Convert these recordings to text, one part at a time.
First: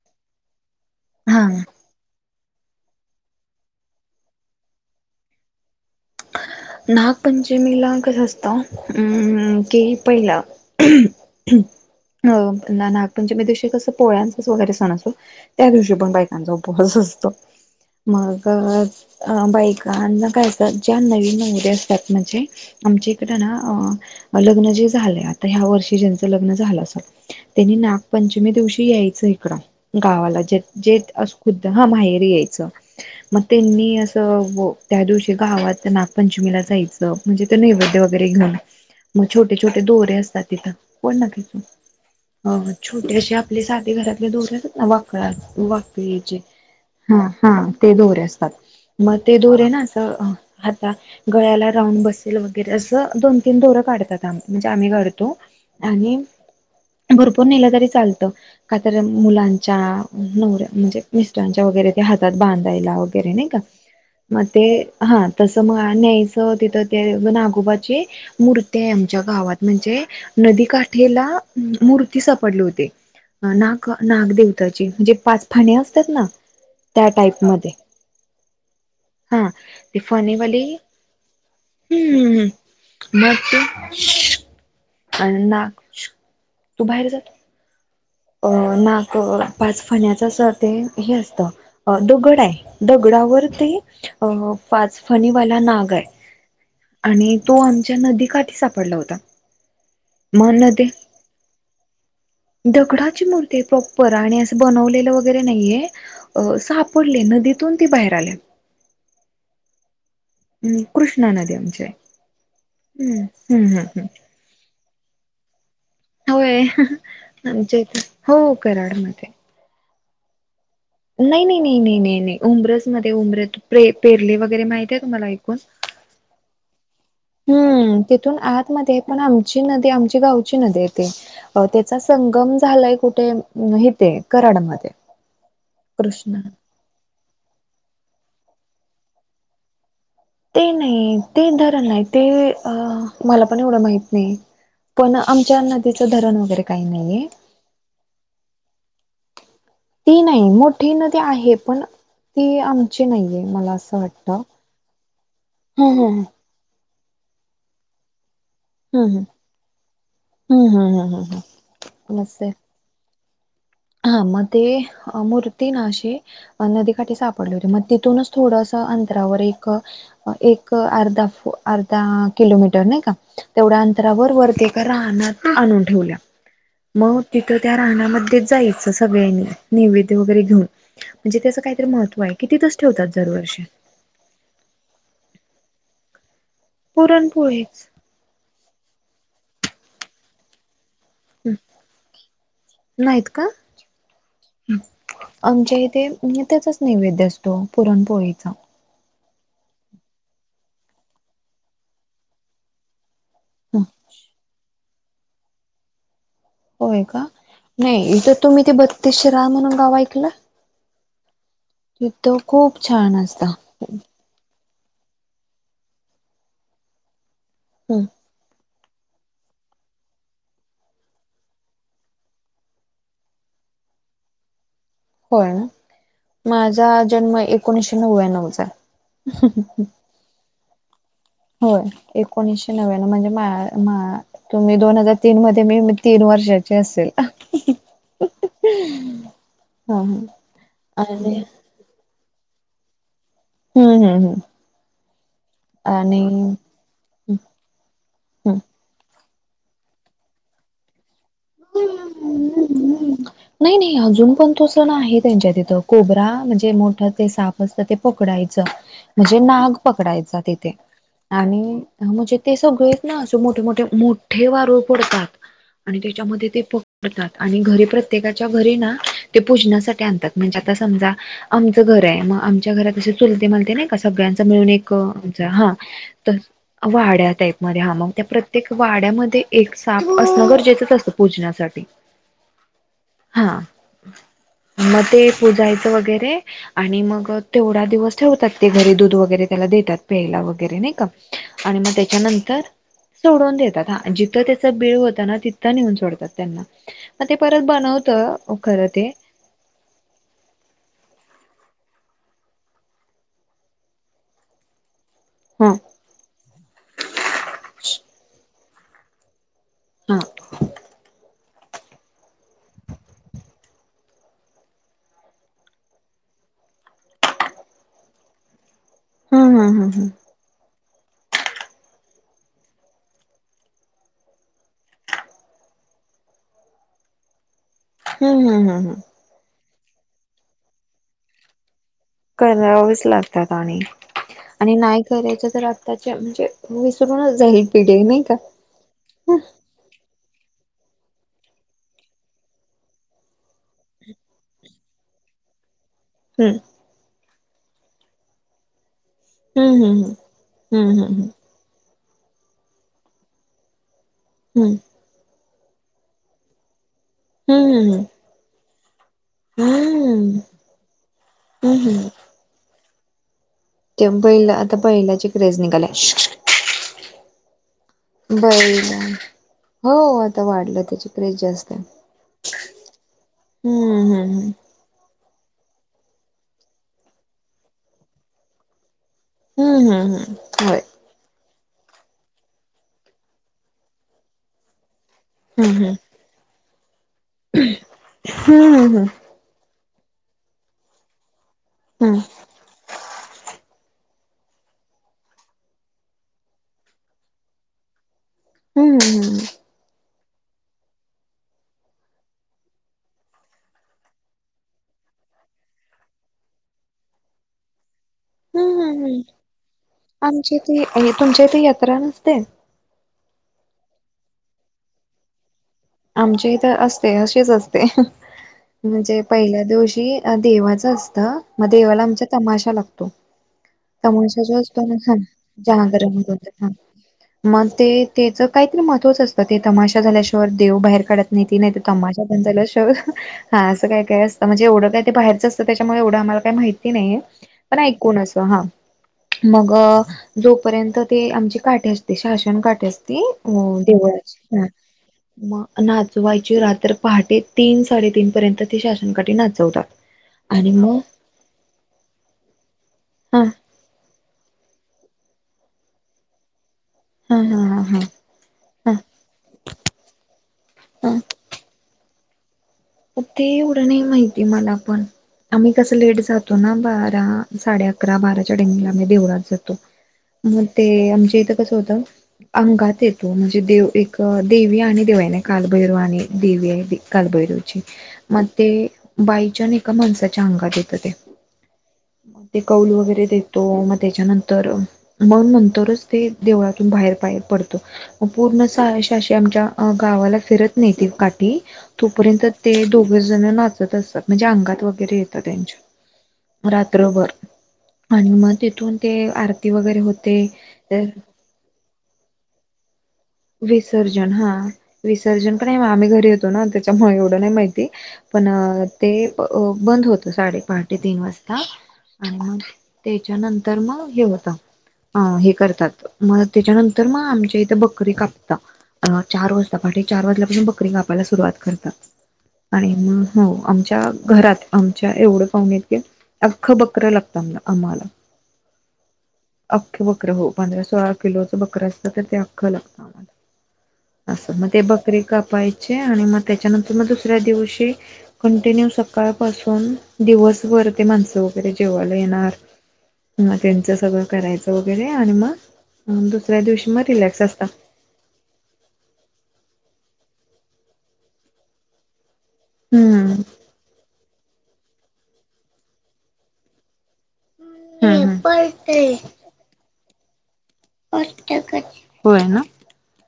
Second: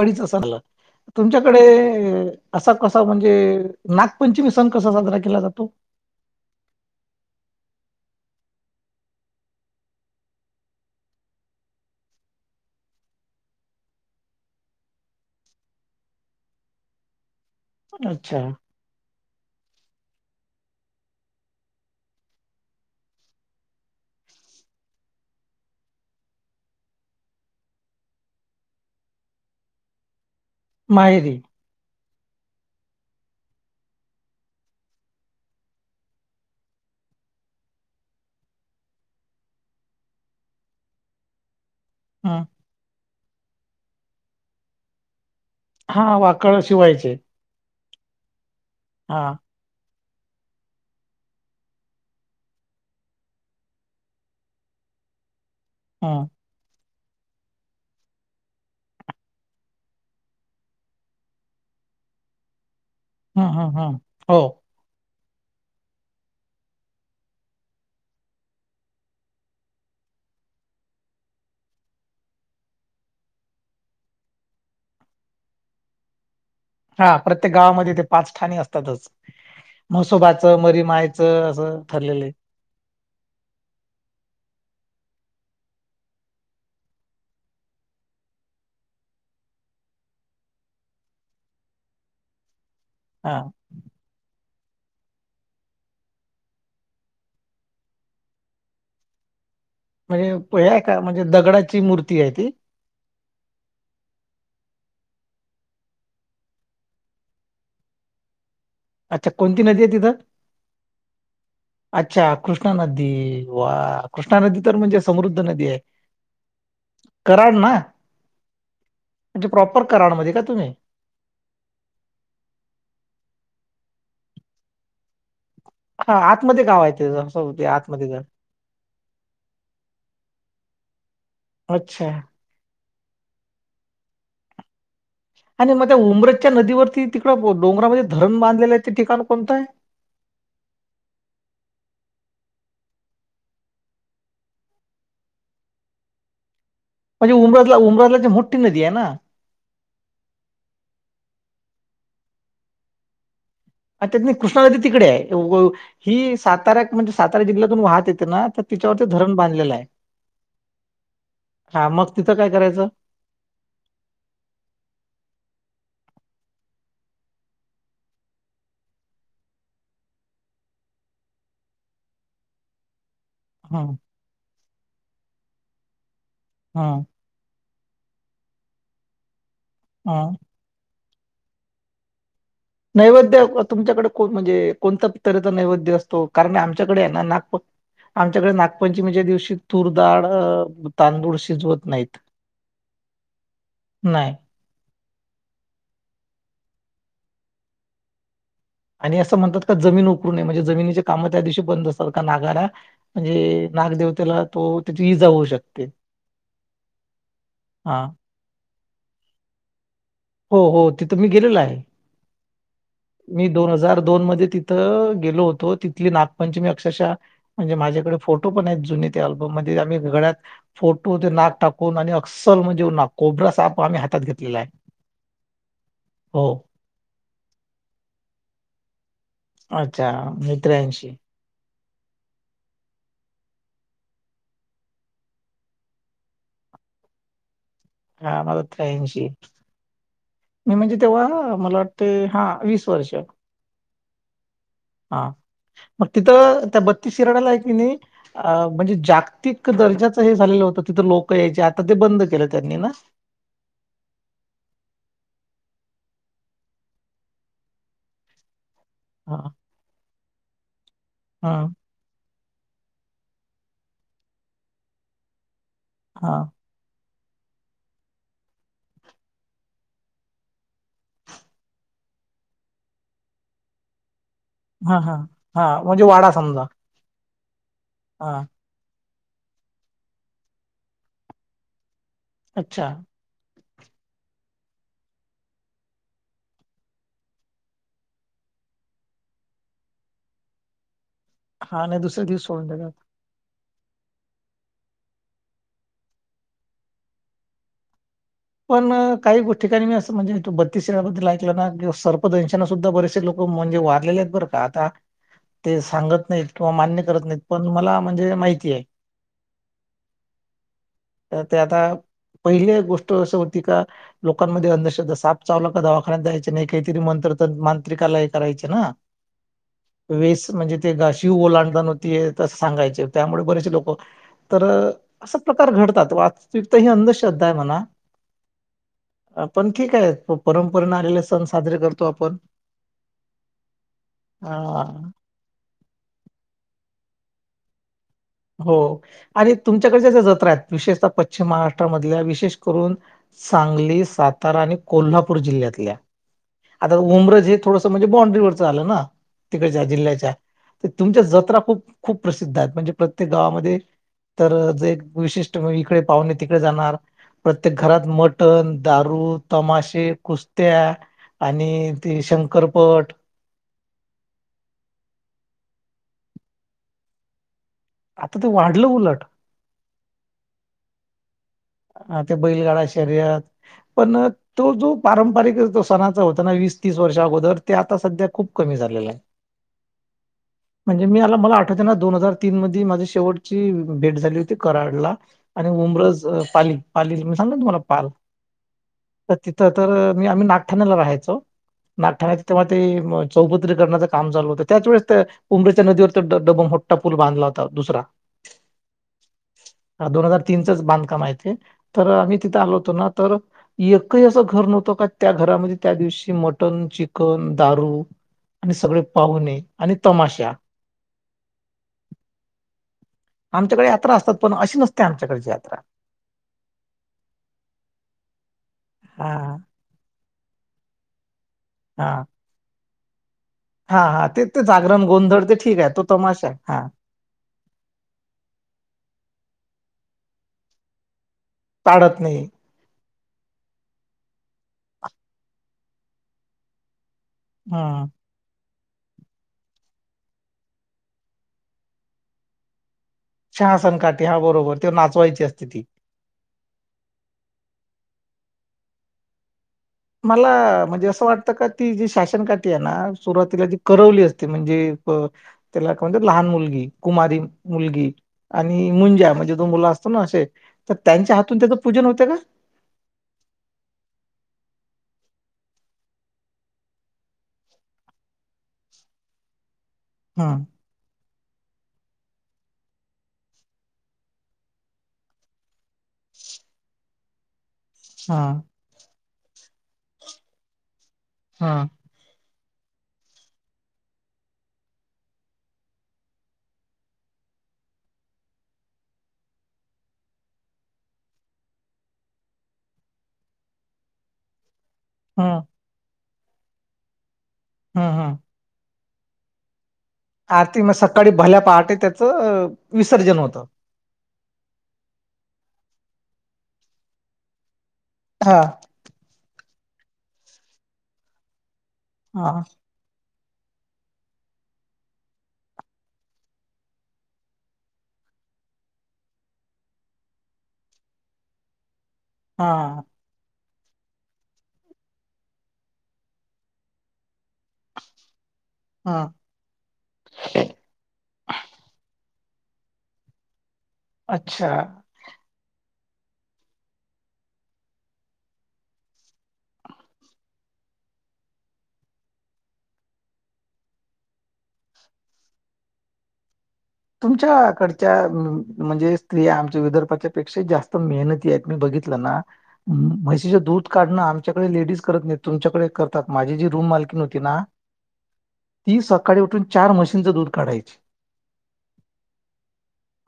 अडीच हजारला हा तुमच्याकडे, असा कसा म्हणजे नागपंचमी सण कसा साजरा केला जातो. नागपंचमीला कसं असतं अम् की पहिला हं अ नागपंचमी दिवशी कस पोळ्यांचाच वगैरे सण असतो त्या दिवशी पण बायकांचा उपवास असतो. अच्छा मग अ बाईकना काय तर ज्या नवीन नवरी असतात म्हणजे आमच्या इकडे ना लग्न जे झालं आता ह्या वर्ष र्षी ज्यांचं लग्न झाल असल त्यांनी नागपंचमी दिवशी याच इकड गावाला जे अस माहेरी खुद्ध हा माहेरी यायचं मग त्यांनी अस त्या व दिवशी गावात नागपंचमीला जायच म्हणजे ते नैवेद्य वगैरे घेऊन. मग छोटे - छोटे दोरे असतात तिथं कोण ना हं अ छोटेशी आपले साधी घरातले दोरतात ना वाकळ हा वाकळीचे वाकळ शिवायचे हा हा ते दोरे असतात मग हा ते दोरे ना असं, आता गळ्याला राऊंड बसेल वगैरे असं दोन तीन दोरं काढतातम म्हणजे आम्ही घडतो. आणि हं भरपूर नेलं तरी चालतं का तर मुलांच्या नवऱ्या म्हणजे मिस्टरांच्या वगैरे, हातात बांधायला वगैरे हं नाही का! हं हं हो मग ते हा तसं मग न्यायचं तिथं ते नागोबाची मूर्ती आहे, आमच्या गावात म्हणजे नदीकाठेला मूर्ती सापडले होते. नाग नाग देवताची म्हणजे पाच फण्या असतात ना! त्या हा टाईप प्रत्येक मध्ये गावामध्ये ते पाच ठाणे असतातच. फनी म्हसोबाचं वली मरी मायचं असं हम् ठरलेलं आहे हम् हम् म अ नाग तू बाहेर जात. अ नाक पाच फण्याच अस ते हे असतं दोघड आहे. हा दगडावर ते अ पाचफणीवाला नाग आहे. आणि तो आमच्या नदीकाठी सापडला होता. म्हणजे मग हे नदी का म्हणजे दगडाची मूर्ती आहे ती, दगडाची मूर्ती प्रॉपर आणि असं बनवलेली. वगैरे नाही सापडले नदीतून ती बाहेर आले. अच्छा कोणती नदी आहे तिथं? कृष्णा नदी आमची आहे. अच्छा कृष्णा नदी हम्म हम्म वा हम्म हम्म कृष्णा नदी तर म्हणजे, समृद्ध नदी आहे. होय, कराड ना आज हो कराड मध्ये, करामध्ये का तुम्ही, नाही नाही नाही नाही नाही नाही उमरेस मध्ये उमरे पेरले वगैरे माहती आहे तुम्हाला ऐकून, हा आतमध्ये गाव आहेत. हम्म! तिथून आतमध्ये आहे पण आमची नदी आमची गावची नदी आहे. अ त्याचा अच्छा संगम झालाय कुठे इथे कराडमध्ये. आणि मग त्या कृष्णा. उमरेजच्या नदीवरती तिकडं डोंगरामध्ये धरण बांधलेल्याचे ठिकाण कोणतं आहे. ते नाही ते धरण आहे ते अ मला पण एवढं माहित नाही. पण आमच्या नदीचं धरण वगैरे, काही नाहीये. म्हणजे उमराला उमरातला ज मोठी नदी आहे ना? ती नाही मोठी नदी आहे पण ती आमची नाहीये, मला असं अ त्यात नाही वाटतं. कृष्णा नदी तिकडे आहे हा हा हा. ही साताऱा म्हणजे सातारा जिल्ह्यातून वाहत येते ना, आता तिच्यावरच हम्म धरण बांधलेलं आहे. हम्म हम्म हम्म हम्म हम्म हा मग हम्म तिथं काय असंय करायचं. हा मग ते मूर्ती ना अे नदीकाठी सापडले होते मग तिथूनच थोडस अंतरावर एक एक अर्धा अर्धा किलोमीटर नाही का! तेवढ्या हं अंतरावर वरती एका राहना आणून ठेवल्या, हं मग तिथ त्या राहणामध्ये जायचं सगळ्यांनी नैवेद्य हं वगैरे घेऊन म्हणजे त्याचं काहीतरी महत्त्व आहे. की तिथंच ठेवतात नैवेद्य दरवर्षी. तुमच्याकडे म्हणजे कोणता तऱहेचा नैवेद्य असतो. कारणी आमच्याकडे आहे नागपं पुरणपोळीच आमच्याकडे नागपंचमीच्या दिवशी तूर दाळ, तांदूळ शिजवत नाहीत नाहीत का नाही, आमच्या इथे त्याचाच नैवेद्य असतो पुरणपोळीचा, आणि असं म्हणतात का जमीन उकरडू नये म्हणजे जमिनीचे काम त्या दिवशी बंद असतात का नागारा म्हणजे नागदेवतेला तो त्याची इजा होऊ शकते. होय का हा नाहीथर तुम्ही ते बत्तीस शे रा म्हण गावाय हो हो तिथं मी गेलेल आहे तिथं खूप छान असत मी दोन हजार दोन मध्ये तिथ गेलो होतो तिथली नागपंचमी अक्षरशः म्हणजे माझ्याकडे फोटो पण आहेत. बम मध्ये आम्ही घड्यात फोटो ते नाक टाकून आणि असल म्हणजे कोब साप आम्ही हात घेतलेला आहे. होय ना हो माझा जन्म एकोणीशे नव्याण्णवचा अच्छा मित्र्यांशी होय एकोणीसशे नव्याण्णव म्हणजे तुम्ही दोन हजार तीन मध्ये मी तीन वर्ष असेल. हा माझा त्र्यांशी मी म्हणजे आणि तेव्हा मला वाटते हा वीस वर्ष हम्म हम् हम्. हा मग तिथ त्या बत्तीस शिराड्याला आहे की नाही म्हणजे जाग. प्रत्यक दर्जाचं हे झालेलं होतं तिथं लोक यायचे आता ते बंद केलं त्यांनी ना नाही नाही अजुन पण तो सण आहे त्यांच्या तिथं कोबरा म्हणजे मोठ ते साप असतं ते पकडायचं हा म्हणजे नाग पकडायचा ते हा आणि म्हणजे ते सगळेच ना असं मोठे मोठे मोठे वारूळ पडतात आणि हा त्याच्यामध्ये ते आणि घरी प्रत्येकाच्या घरी ना ते पुजनासाठी आणतात म्हणजे आता समजा आमचं घर आहे आमच्या घरात चुलते मालते नाही का सगळ्यां मिळुन एक हा हा हा हां म्हणजे वाडा तर समजा वाडा टाईप मध्ये त्या हा प्रत्येक वाड्यामध्ये ते एक साप असणं गरजेचंच असतं पुजनासाठी अच्छा हां मग ते पुजायचं वगैरे आणि मग तेवढा दिवस ठेवतात ते घरी दुध वगैरे देतात प्यायला वैगरे नाही का आणि हा मग नाही दुसऱ्या दिवस त्याच्यानंतर सोडून देतात सोडून देत जिथं त्याच बिळ होत ना तिथं नेऊन सोडतात त्यांना मग ते परत बनवत खरं पण ते काही ठिकाणी मी असं म्हणजे तो बत्तीसबद्दल सर्प दनशानं सुद्धा बरेसे लोक म्हणजे वारलेले आहेत बरं का आता ह ते सांगत नाहीत किंवा मान्य करत नाहीत पण मला म्हणजे माहिती आहे. हां तर ते आता पहिल्या गोष्टी होती का लोकांमध्ये अंधश्रद्धा साप चावला दवाखान्यात जायचे नाही काहीतरी मंत्र तंत्र मांत्रिक करायचे ना हम् हम हम हम वीस म्हणजे शिव ओलांडता नव्हती येत सांगायचे त्यामुळे बरेच लोक तर असा प्रकार घड वास्तविक ही अंधश्रद्धा आहे म्हणा हम्म हम्म हम्म हम् अ, पण ठीक आहे परंपरे न आले सण साजरे कर करावेच लागतात आणि आणि नाही अ करायच तर आताचे म्हणजे विसरून जाईल पिढी नाही का हो आणि तुमच्याकडच्या ज विशेषतः पश्चिम महाराष्ट्रामधल्या विशेष करून सांगली सातारा आणि कोल्हापूर जिल्ह्यातल्या हम्म आता उमरज हे थोडस म्हणजे बाॉड्रीवरचं आलं ना हम्म तिकडच्या हम्म जिल्ह्याच्या तर तुमच्या हम्म जत्रा खूप खूप प्रसिद्ध आहेत म्हणजे ते गावामध्ये तर हम्म जे एक विशिष्ट म्ह इकडे पाहुणे तिकडे जाणार प्रत्येक हम्म हम्म घरात मटण दारू हम्म हम्म तमाशे हम्म कुस्त्या हम्म आणि हम्म ते शंकरपट ते बैला आता बैलाची क्रेज निघाल्या आता ते वाढलं बैला उलट हो आता वाढलं त्याची क्रेज जास्त आहे. हा ते बैलगाडा शर्यत हम्म पण हम्म तो जो पारंपरिक जो सणाचा होता ना वीस तीस वर्ष अगोदर ते आता सध्या खुप कमी झालेलं आहे हम्म हम्म हम्म होय म्हणजे मी आला मला ना दोन हजार तीन मध्ये माझी शेवटची भेट झाली होती कराडला आणि हम्म उमरज पाली पालील सांगलं तुम्हाला पाल हम्म हम्म हम्म तर तिथं तर आम्ही नागठाण्याला राहायचो हम्म नागठाण्यात तेव्हा ते काम चालू होत त्याच वेळे त्या उंमरजच्या नदीवर तर डबम मोट्टा पूल बांधला होता दुसरा हम्म हम् हम्म दोन हजार तीनच बांधकाम आहे. तर आम्ही तिथे आलो होतो ना तर एकही असं घर नव्हतं का त्या घरामध्ये त्या दिवशी मटन चिकन दारू आणि हम्म सगळे हम्म पाहुणे आणि तमाशा आमच्या इथे तुमच्या इथे यात्रा नसते आमच्याकडे यात्रा असतात पण अशी नसते आमच्याकडची यात्रा आमची इथं असते अशीच असते म्हणजे हा पहिल्या दिवशी देवा असत मग देवाला हा आमच्या तमाशा लागतो. हा हा त्याणश ते ते जवचतो जागरण हा ना गोंधळ ते ठीक आहे तो जहागर तमाशा आहे म्ह हा मग ते त्याच काहीतरी महत्वच असतं ते तमाशा झाल्यािवाय शर देव बाहेर काढत नाही त नाही त्माझ ताडत नाही बंजला शर हा असं काय काय असतं म्हणजे एवढं काय ते बाहेरचं असतं त्याच्यामुळे एवढं आम्हाला काही माहिती नाहीे पण हम्म ऐकून अस हा मग जोपर्यंत ते आमचे काठे असते शासन काठे असते तेी अ शहासन काठी हा देवळची ह बरोबर ते नाचवायची असते मग ती नाचवायची रात्र पहाटे तीन साडेतीीन पर्यंत ते शासनकाठी नाचवतात मला आणि मग म्हणजे असं वाटतं का ती जी शासनकाठी आहे ना हा सुरुवातीला जी करवली असते ते म्हणजे त्याला काय म्हणत लहान मुलगी हा कुमारी हा हा हा मुलगी आणि हा मुंजा म्हणजे जो मुलं असतो ना असे तर हा त्यांच्या हातून त्याचं पूजन होते का ते एवढं नाही माहिती आहे मला पण आम्ही कसं लेट जातो ना बारा साडे अकरा बाराच्या डेंगला आम्ही देवळात जातो हम्म मग ते आमच्या इथ अंगात येतो म्हणजे दे एक देवी आणि देवाने कालभैर आणि कालभैर मग हम्म ते बाईच्यान एका माणसाच्या अंगात येतं ते हम्म मग ते कौल वगैरे देतो मग त्याच्यानंतर मग नंतरच ते देवळातून बाहेर पाहेत पण आमच्या गावा फिरत नाही काठी तोपर्य ते दोघे जण नाचत असतात म्हणजे अंगात वगैरे येतं हम्म त्यांच्या रात्रभर हम्म आणि हम्म मग तिथून ते आरती वगैरे होते आरती मग तर सकाळी भल्या पहाटे त्याचं विसर्जन होत विसर्जन हा विसर्जन का नाही आम्ही घरी येतो ना त्याच्यामुळे एवढं नाही माहिती पण हा ते बंद होत साडेपाहा ते तीन वाजता हा ह ते रग होत करतात म त्याच्यानंतर मग आमच्या इथ बकरी कापता चार वाजता पाठी चार वाजल्यापासून बकरी कापायला सुरुवात करत हा आणिग हो आमच्या घात आमच्या एवढणी अख्ख बकर लागत आम्हाला हा अख्खे बकर हो पंधरा सोळा किलोच बकर असत तर ते आ्हाला अस मग ते अच्छा. बकरी कापायची आणि मग त्याच्यानंतर मग दुसऱ्या दिवशी कंटिन्यू सकाळ पासून दिवसभर माणस वगैरे जेवाला येणार ह त्यांच सगळं करायचं वगैरे आणि मग दुसऱ्या दिवशी मग रिलॅक्स अस कडच्या म्हणजे स्त्रिया आमच्या विदर्भाच्या पेक्षा जास्त मेहनती आहेत मी बघितलं ना हम्म म्हैशीच दूध काढणं आमच्याकडे लेडीज करत नाही तुमच्याकडे करतात माझी जी रूम माल त हम्म हम्म. पडतय सळी उ चार दूध काढायची. होय ना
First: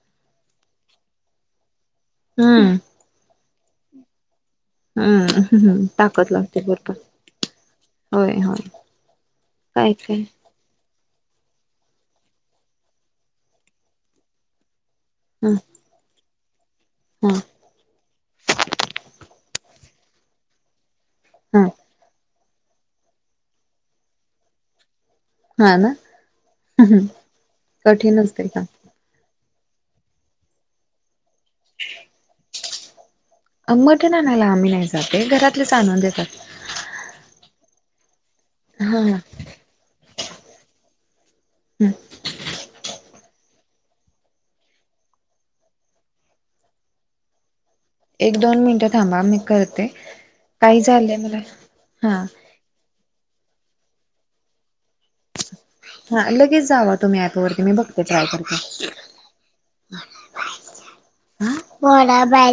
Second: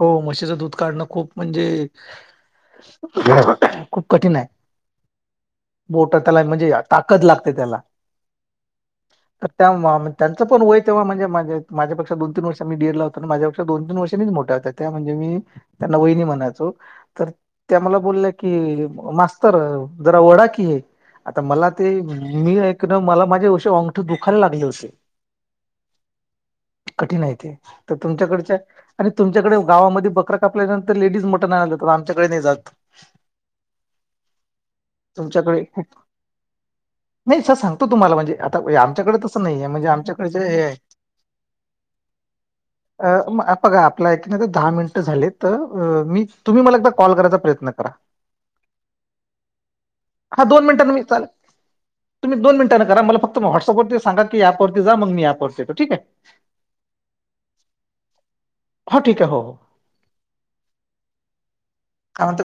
हो म्हशीचं दूध काढणं खूप म्हणजे हम्म खूप कठीण आहे हम्म हम्म बोट ताकद त्याला लागते म्हणजे भरपूर ताकद लागते त्याला होय होय काय काय त्यांचं पण होय तेव्हा म्हणजे माज्या पेक्षा दोन तीन वर्षाने मी डीएड ला होतो ना माझ्या पेक्षा दोन तीन वर्षनीच मोठ्या होत्या. त्या म्हणजे मी ह त्यांना वहिनी म्हणत. तर ह त्या मला बोलल्या की मास्तर जरा वडा कि आता ह मला ते मी ऐक ना मला माझे उशी ंगठ दुखायला लागले होते. हा ना कठीण आहे ते तर कठीण तुमच्याकडे. असते का आणि तुमच्याकडे गावामध्ये बकरा कापल्यानंतर लेडीज मोठं नाही जातात आमच्याकडे नाही जात. मटनआणायला आम्ही नाही जाते तुमच्याकडे घरातलेच खूप आणून देतात. नाही सर सांगतो तुम्हाला म्हणजे आता हा आमच्याकडे तसं नाही आहे म्हणजे आमच्याकडे ज हे. हम्म. बघा आपला ऐक नाही ते दहा मिनिटं झाले मी तुम्ही मला एकदा कॉल करायचा प्रयत्न. करा. एक दोन मिनिटं थांबा मी करते. हां, काही मिनिटांनी मी झालंय चालेल. मला हा. व्हटसप वरती सांगा की अँप वरती. हा लगेच जावा तुम्ही ऍपवरती मी बघ. ाय करग हो, ठीक आहे. हो, हो. काय म्हणता?